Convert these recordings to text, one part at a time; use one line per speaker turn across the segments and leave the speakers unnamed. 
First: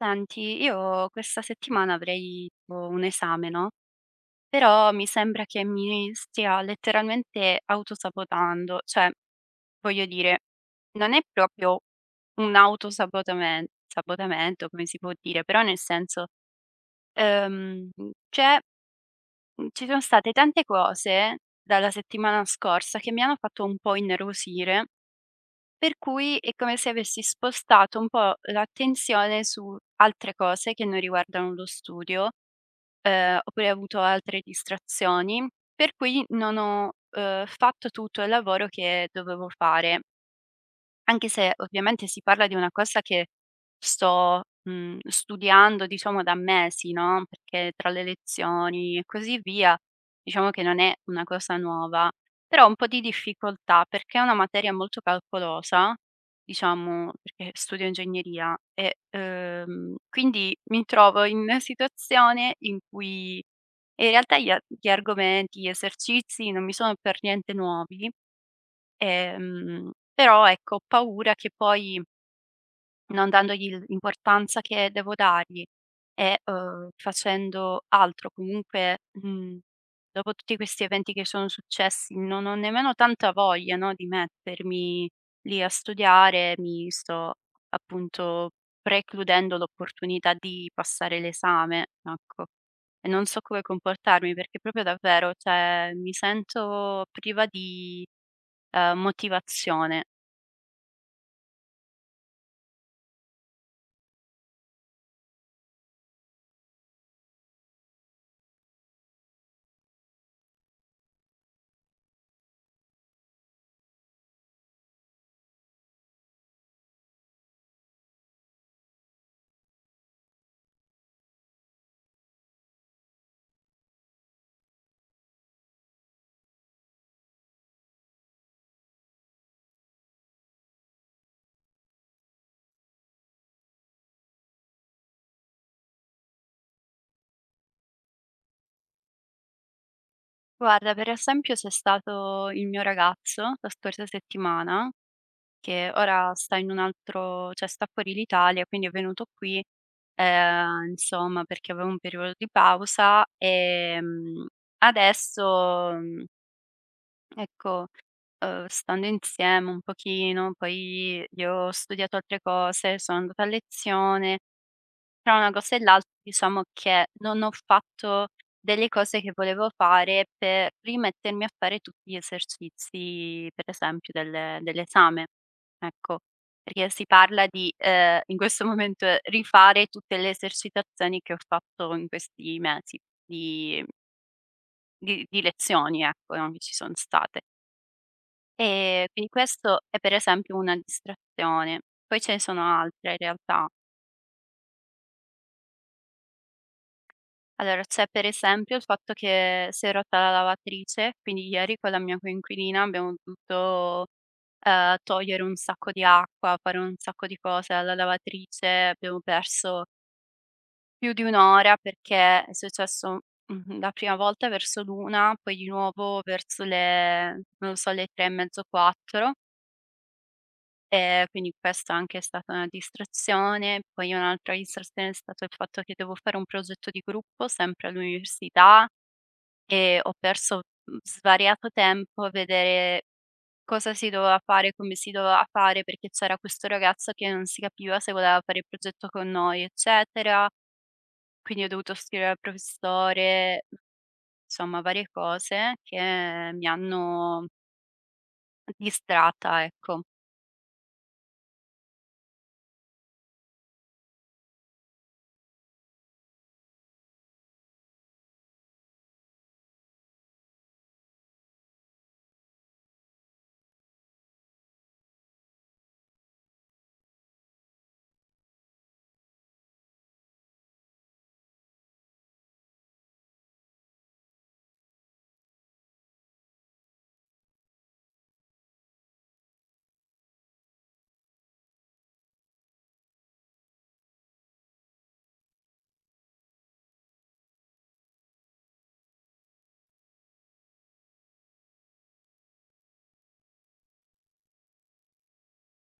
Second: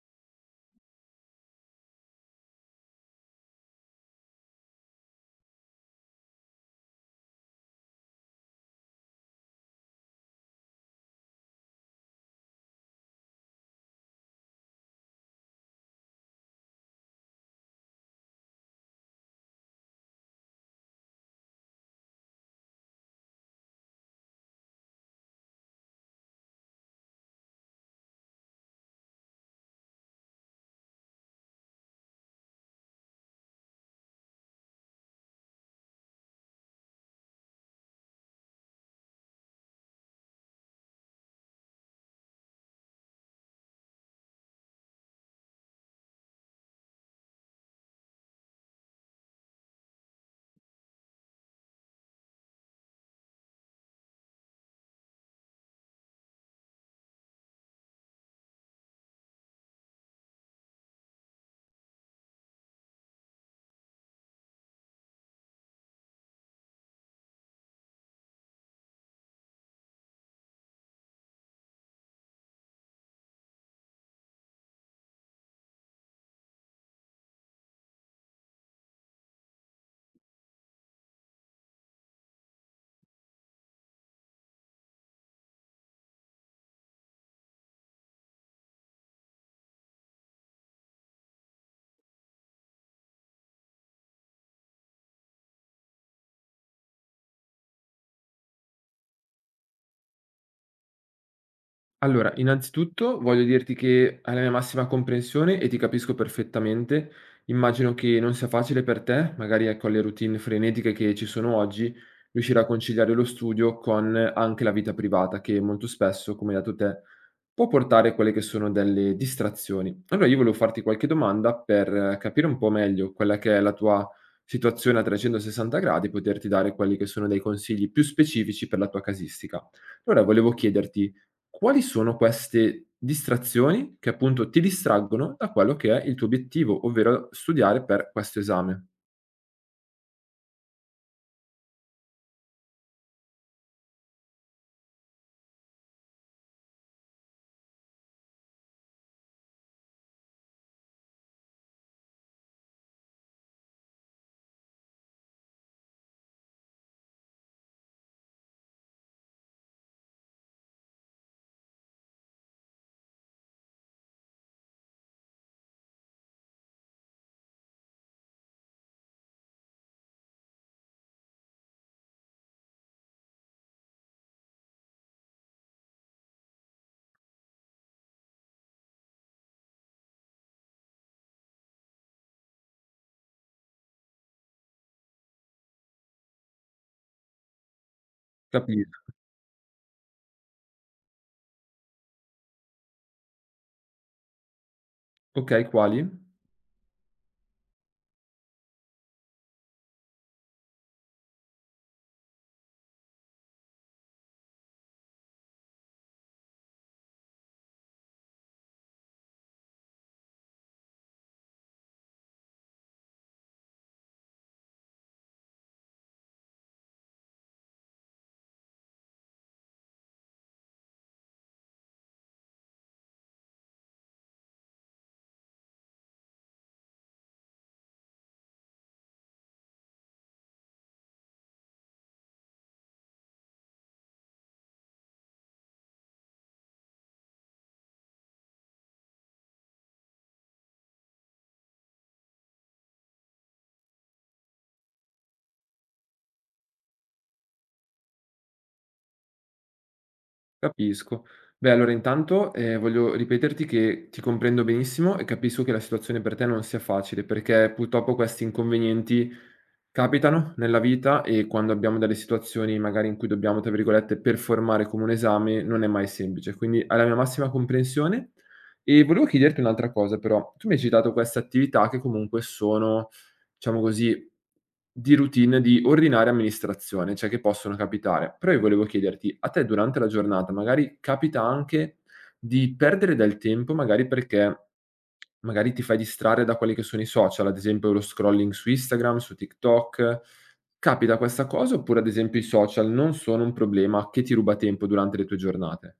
Senti, io questa settimana avrei tipo un esame, no, però mi sembra che mi stia letteralmente autosabotando. Cioè, voglio dire, non è proprio un autosabotamen sabotamento, come si può dire, però nel senso, ehm, c'è ci sono state tante cose dalla settimana scorsa che mi hanno fatto un po' innervosire, per cui è come se avessi spostato un po' l'attenzione su altre cose che non riguardano lo studio. Oppure ho avuto altre distrazioni, per cui non ho fatto tutto il lavoro che dovevo fare. Anche se ovviamente si parla di una cosa che sto studiando, diciamo, da mesi, no, perché tra le lezioni e così via, diciamo che non è una cosa nuova, però ho un po' di difficoltà perché è una materia molto calcolosa, diciamo, perché studio ingegneria e, quindi mi trovo in una situazione in cui in realtà gli argomenti, gli esercizi non mi sono per niente nuovi. Però ecco, ho paura che poi non dandogli l'importanza che devo dargli e, facendo altro comunque, dopo tutti questi eventi che sono successi non ho nemmeno tanta voglia, no, di mettermi lì a studiare, mi sto appunto precludendo l'opportunità di passare l'esame, ecco. E non so come comportarmi perché proprio davvero, cioè mi sento priva di motivazione.
Allora, innanzitutto voglio dirti che hai la mia massima comprensione e ti capisco perfettamente. Immagino che non sia facile per te, magari ecco, alle routine frenetiche che ci sono oggi, riuscire a conciliare lo studio con anche la vita privata, che molto spesso, come hai detto te, può portare a quelle che sono delle distrazioni. Allora, io volevo farti qualche domanda per capire un po' meglio quella che è la tua situazione a 360 gradi e poterti dare quelli che sono dei consigli più specifici per la tua casistica. Allora, volevo chiederti quali sono queste distrazioni che appunto ti distraggono da quello che è il tuo obiettivo, ovvero studiare per questo esame.
Guarda, per esempio c'è stato il mio ragazzo la scorsa settimana, che ora sta in un altro, cioè sta fuori l'Italia, quindi è venuto qui, insomma, perché aveva un periodo di pausa, adesso, ecco, stando insieme un pochino, poi io ho studiato altre cose, sono andata a lezione. Tra una cosa e l'altra diciamo che non ho fatto delle cose che volevo fare per rimettermi a fare tutti gli esercizi, per esempio dell'esame, ecco. Perché si parla di, in questo momento, rifare tutte le esercitazioni che ho fatto in questi mesi di lezioni, ecco, no, che ci son state.
Capito.
Quindi questo è per esempio una distrazione. Poi ce ne sono altre in realtà.
Okay, quali?
Allora, c'è per esempio il fatto che si è rotta la lavatrice, quindi ieri con la mia coinquilina abbiamo dovuto, togliere un sacco di acqua, fare un sacco di cose alla lavatrice, abbiamo perso più di 1 ora perché è successo, la prima volta verso l'1, poi di nuovo verso le, non lo so, le 3 e mezzo, 4, quindi questa anche è stata una distrazione. Poi un'altra distrazione è stato il fatto che devo fare un progetto di gruppo sempre all'università e ho perso, svariato tempo a vedere cosa si doveva fare, come si doveva fare, perché c'era questo ragazzo che non si capiva se voleva fare il progetto con noi, eccetera. Quindi ho dovuto scrivere al professore, insomma varie cose che mi hanno distratta, ecco.
Capisco. Beh, allora intanto, voglio ripeterti che ti comprendo benissimo e capisco che la situazione per te non sia facile, perché purtroppo questi inconvenienti capitano nella vita e quando abbiamo delle situazioni magari in cui dobbiamo, tra virgolette, "performare" come un esame, non è mai semplice. Quindi hai la mia massima comprensione. E volevo chiederti un'altra cosa però: tu mi hai citato queste attività che comunque sono diciamo così, di routine di ordinaria amministrazione, cioè che possono capitare. Però io volevo chiederti, a te durante la giornata magari capita anche di perdere del tempo, magari perché magari ti fai distrarre da quelli che sono i social, ad esempio lo scrolling su Instagram, su TikTok. Capita questa cosa oppure ad esempio i social non sono un problema che ti ruba tempo durante le tue giornate?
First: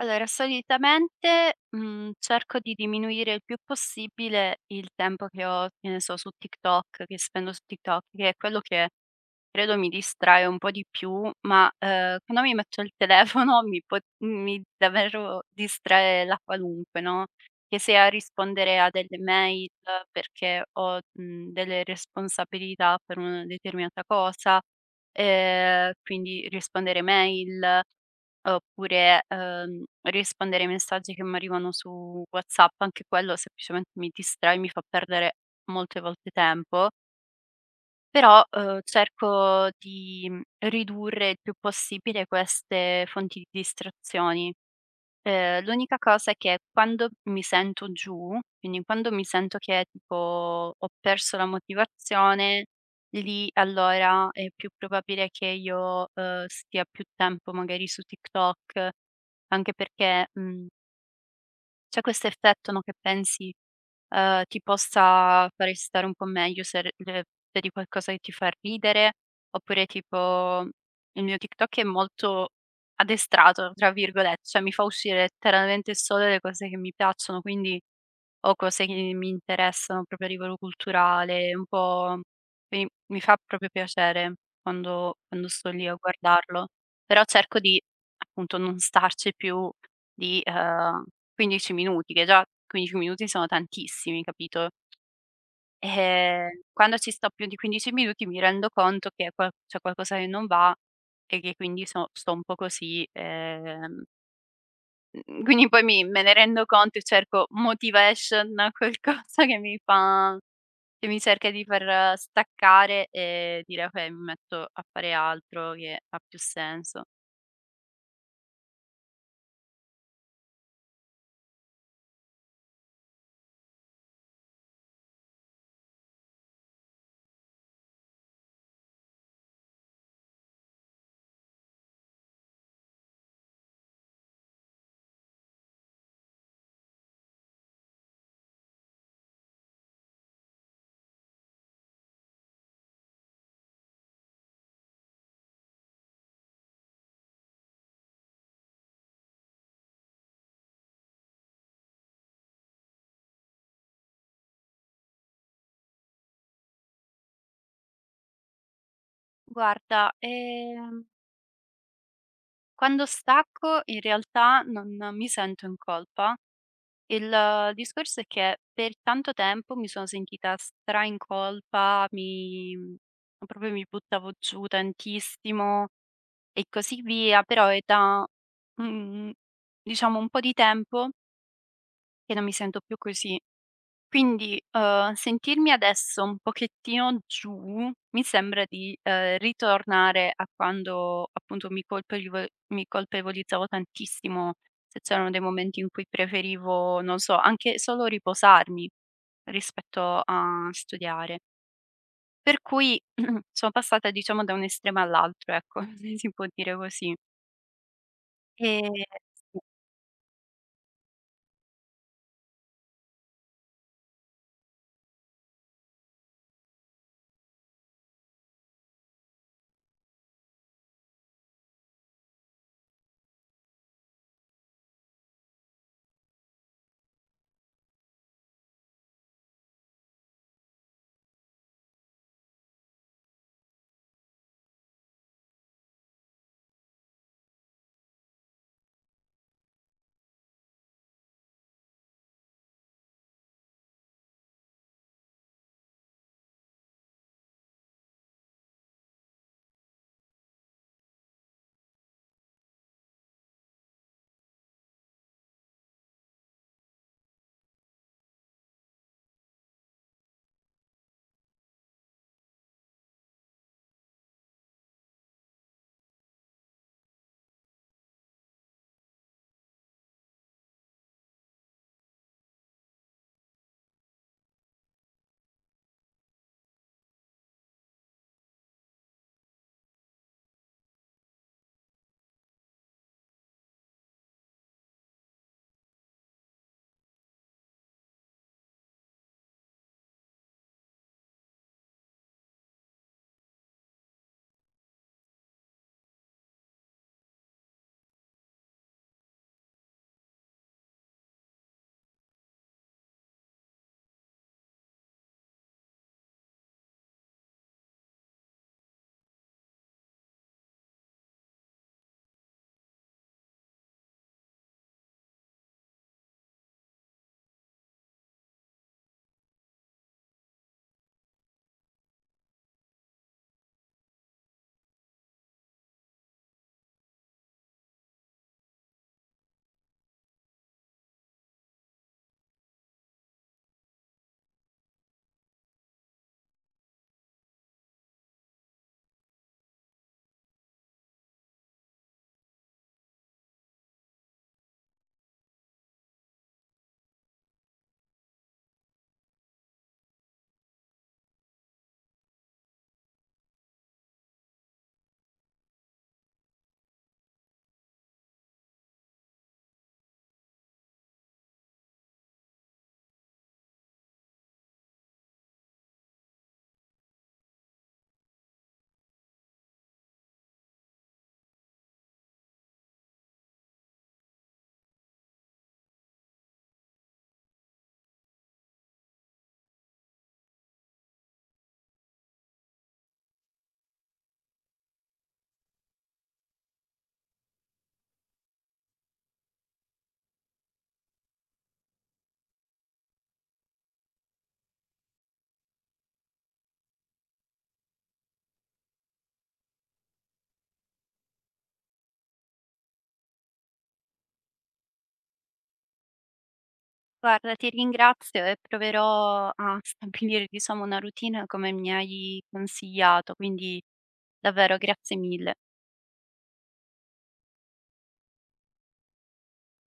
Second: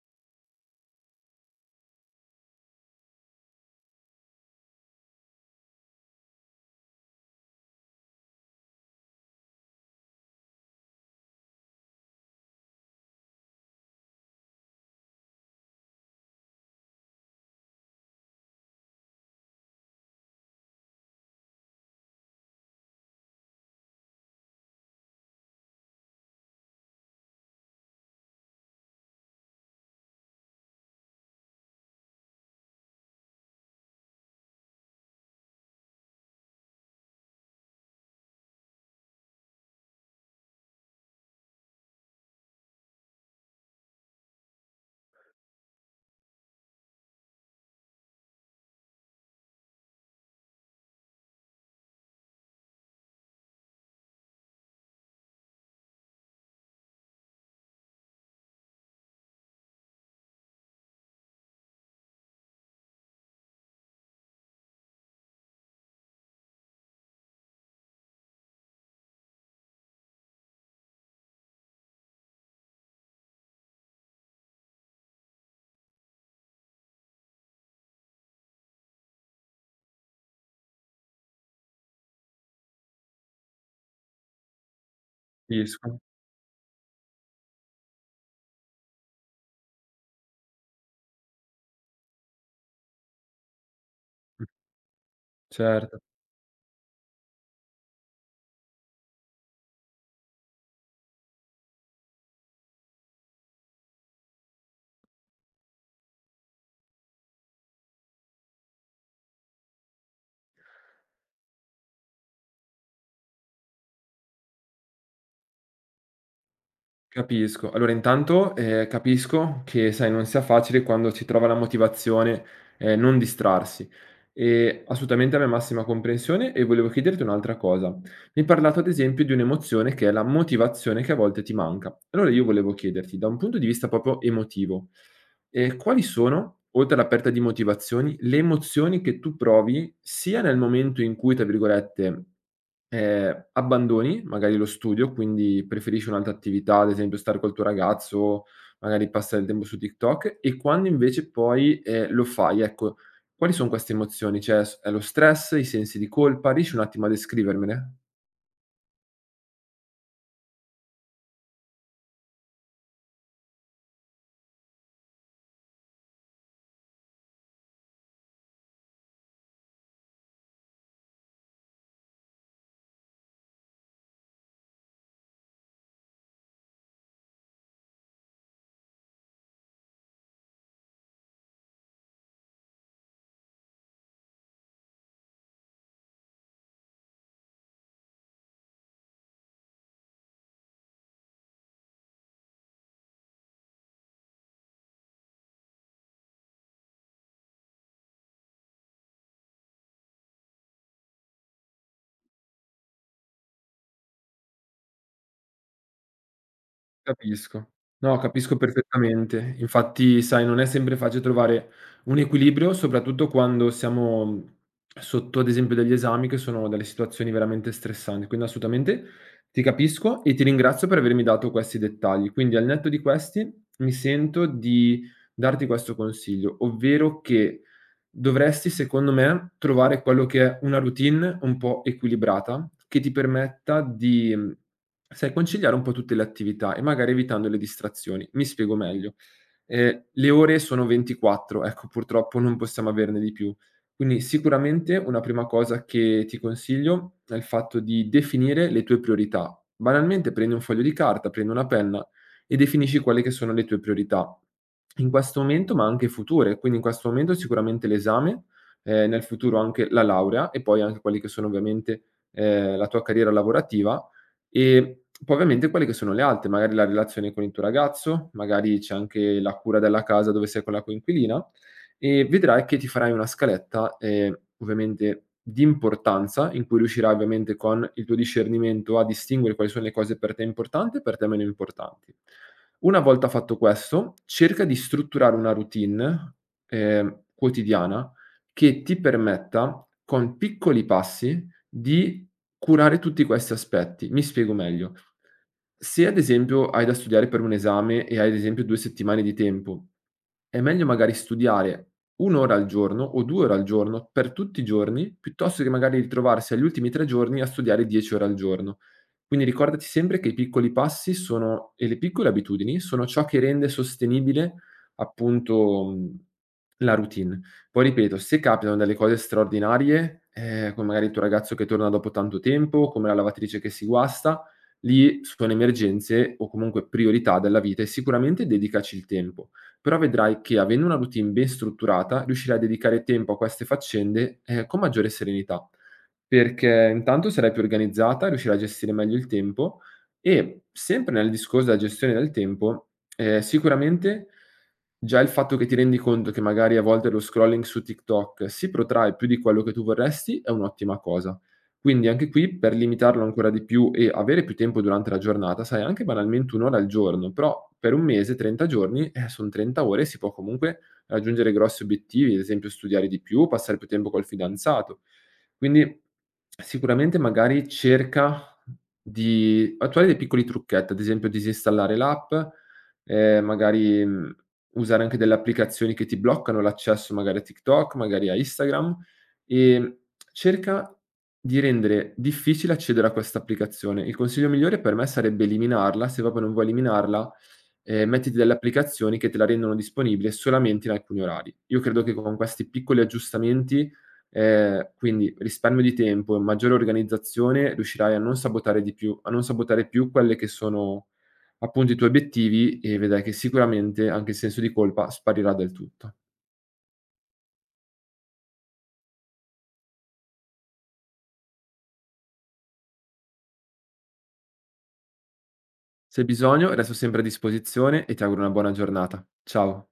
Allora, solitamente, cerco di diminuire il più possibile il tempo che ho, che ne so, che spendo su TikTok, che è quello che credo mi distrae un po' di più, ma, quando mi metto il telefono mi davvero distrae la qualunque, no, che sia rispondere a delle mail perché ho, delle responsabilità per una determinata cosa, quindi rispondere mail. Oppure, rispondere ai messaggi che m'arrivano su WhatsApp, anche quello semplicemente mi distrae, mi fa perdere molte volte tempo, però, cerco di, ridurre il più possibile queste fonti di distrazioni. L'unica cosa è che quando mi sento giù, quindi quando mi sento che tipo ho perso la motivazione, lì allora è più probabile che io, stia più tempo magari su TikTok, anche perché, mhmm c'è questo effetto, no, che pensi, ti possa fare stare un po' meglio, se r le vedi qualcosa che ti fa ridere, oppure tipo il mio TikTok è molto "addestrato" tra virgolette, cioè mi fa uscire letteralmente solo le cose che mi piacciono, quindi o cose che mi interessano proprio a livello culturale, un po' mi mi fa proprio piacere quando sto lì a
Capisco.
guardarlo. Però cerco di, appunto, non starci più di, 15 minuti, che già 15 minuti sono tantissimi,
Mh,
capito?
certo.
Quando ci sto più di 15 minuti mi rendo conto che qual c'è qualcosa che non va e che quindi so sto un po' così, mhmm, quindi poi mi me ne rendo conto e cerco motivation, qualcosa che mi fa, che mi cerca di far staccare e dire: "Okay, mi metto a fare altro che ha più senso."
Capisco. Allora intanto, capisco che, sai, non sia facile quando si trova la motivazione, non distrarsi. Assolutamente la mia massima comprensione e volevo chiederti un'altra cosa. Mi hai parlato ad esempio di un'emozione che è la motivazione che a volte ti manca. Allora io volevo chiederti, da un punto di vista proprio emotivo, quali sono, oltre alla perdita di motivazioni, le emozioni che tu provi sia nel momento in cui, tra virgolette, abbandoni magari lo studio, quindi preferisci un'altra attività, ad esempio stare col tuo ragazzo, magari passare il tempo su TikTok e quando invece poi, lo fai, ecco, quali son queste emozioni? Cioè s è lo stress, i sensi di colpa? Riesci un attimo a descrivermele?
Guarda, quando stacco in realtà non mi sento in colpa. Il discorso è che per tanto tempo mi sono sentita stra in colpa, proprio mi buttavo giù tantissimo e così via, però è da, mhmm, diciamo, un po' di tempo che non mi sento più così. Quindi, sentirmi adesso un pochettino giù, mi sembra di, ritornare a quando appunto mi colpevolizzavo tantissimo, se c'erano dei momenti in cui preferivo, non so, anche solo riposarmi rispetto a studiare. Per cui sono passata, diciamo, da un estremo all'altro, ecco, se si può dire così.
Capisco. No, capisco
E
perfettamente. Infatti, sai, non è sempre facile trovare un equilibrio, soprattutto quando siamo, sotto, ad esempio, degli esami che sono delle situazioni veramente stressanti. Quindi assolutamente ti capisco e ti ringrazio per avermi dato questi dettagli. Quindi al netto di questi, mi sento di darti questo consiglio, ovvero che dovresti, secondo me, trovare quello che è una routine un po' equilibrata, che ti permetta di, sai, conciliare un po' tutte le attività e magari evitando le distrazioni. Mi spiego meglio: le ore sono 24, ecco, purtroppo non possiamo averne di più. Quindi sicuramente una prima cosa che ti consiglio è il fatto di definire le tue priorità. Banalmente prendi un foglio di carta, prendi una penna e definisci quelle che sono le tue priorità in questo momento, ma anche future. Quindi in questo momento sicuramente l'esame, nel futuro anche la laurea e poi anche quelli che sono ovviamente, la tua carriera lavorativa e poi ovviamente quelle che sono le altre, magari la relazione con il tuo ragazzo, magari c'è anche la cura della casa dove sei con la coinquilina e vedrai che ti farai una scaletta, ovviamente di importanza, in cui riuscirai ovviamente con il tuo discernimento a distinguere quali sono le cose per te importanti e per te meno importanti. Una volta fatto questo, cerca di strutturare una routine, quotidiana che ti permetta, con piccoli passi, di curare tutti questi aspetti. Mi spiego meglio: se ad esempio hai da studiare per un esame e hai ad esempio 2 settimane di tempo, è meglio magari studiare 1 ora al giorno o 2 ore al giorno per tutti i giorni, piuttosto che magari ritrovarsi agli ultimi 3 giorni a studiare 10 ore al giorno. Quindi ricordati sempre che i piccoli passi sono e le piccole abitudini sono ciò che rende sostenibile appunto, la routine. Poi ripeto, se capitano delle cose straordinarie, come magari il tuo ragazzo che torna dopo tanto tempo, come la lavatrice che si guasta, lì sono emergenze o comunque priorità della vita e sicuramente dedicaci il tempo, però vedrai che avendo una routine ben strutturata riuscirai a dedicare tempo a queste faccende, con maggiore serenità, perché intanto sarai più organizzata, riuscirai a gestire meglio il tempo e sempre nel discorso della gestione del tempo, sicuramente già il fatto che ti rendi conto che magari a volte lo scrolling su TikTok si protrae più di quello che tu vorresti è un'ottima cosa. Quindi anche qui, per limitarlo ancora di più e avere più tempo durante la giornata, sai anche banalmente 1 ora al giorno, però per 1 mese, 30 giorni, son 30 ore e si può comunque raggiungere grossi obiettivi, ad esempio studiare di più, passare più tempo col fidanzato. Quindi sicuramente magari cerca di attuare dei piccoli trucchetti, ad esempio disinstallare l'app, magari, usare anche delle applicazioni che ti bloccano l'accesso magari a TikTok, magari a Instagram, ehm, cerca di rendere difficile accedere a questa applicazione. Il consiglio migliore per me sarebbe eliminarla, se proprio non vuoi eliminarla, mettiti delle applicazioni che te la rendono disponibile solamente in alcuni orari. Io credo che con questi piccoli aggiustamenti, quindi risparmio di tempo e maggiore organizzazione, riuscirai a non sabotare di più a non sabotare più quelle che sono appunto i tuoi obiettivi e vedrai che sicuramente anche il senso di colpa sparirà del tutto.
guarda, ti ringrazio e proverò a stabilire, diciamo, una routine come mi hai consigliato, quindi davvero grazie mille.
Se hai bisogno resto sempre a disposizione e ti auguro una buona giornata. Ciao.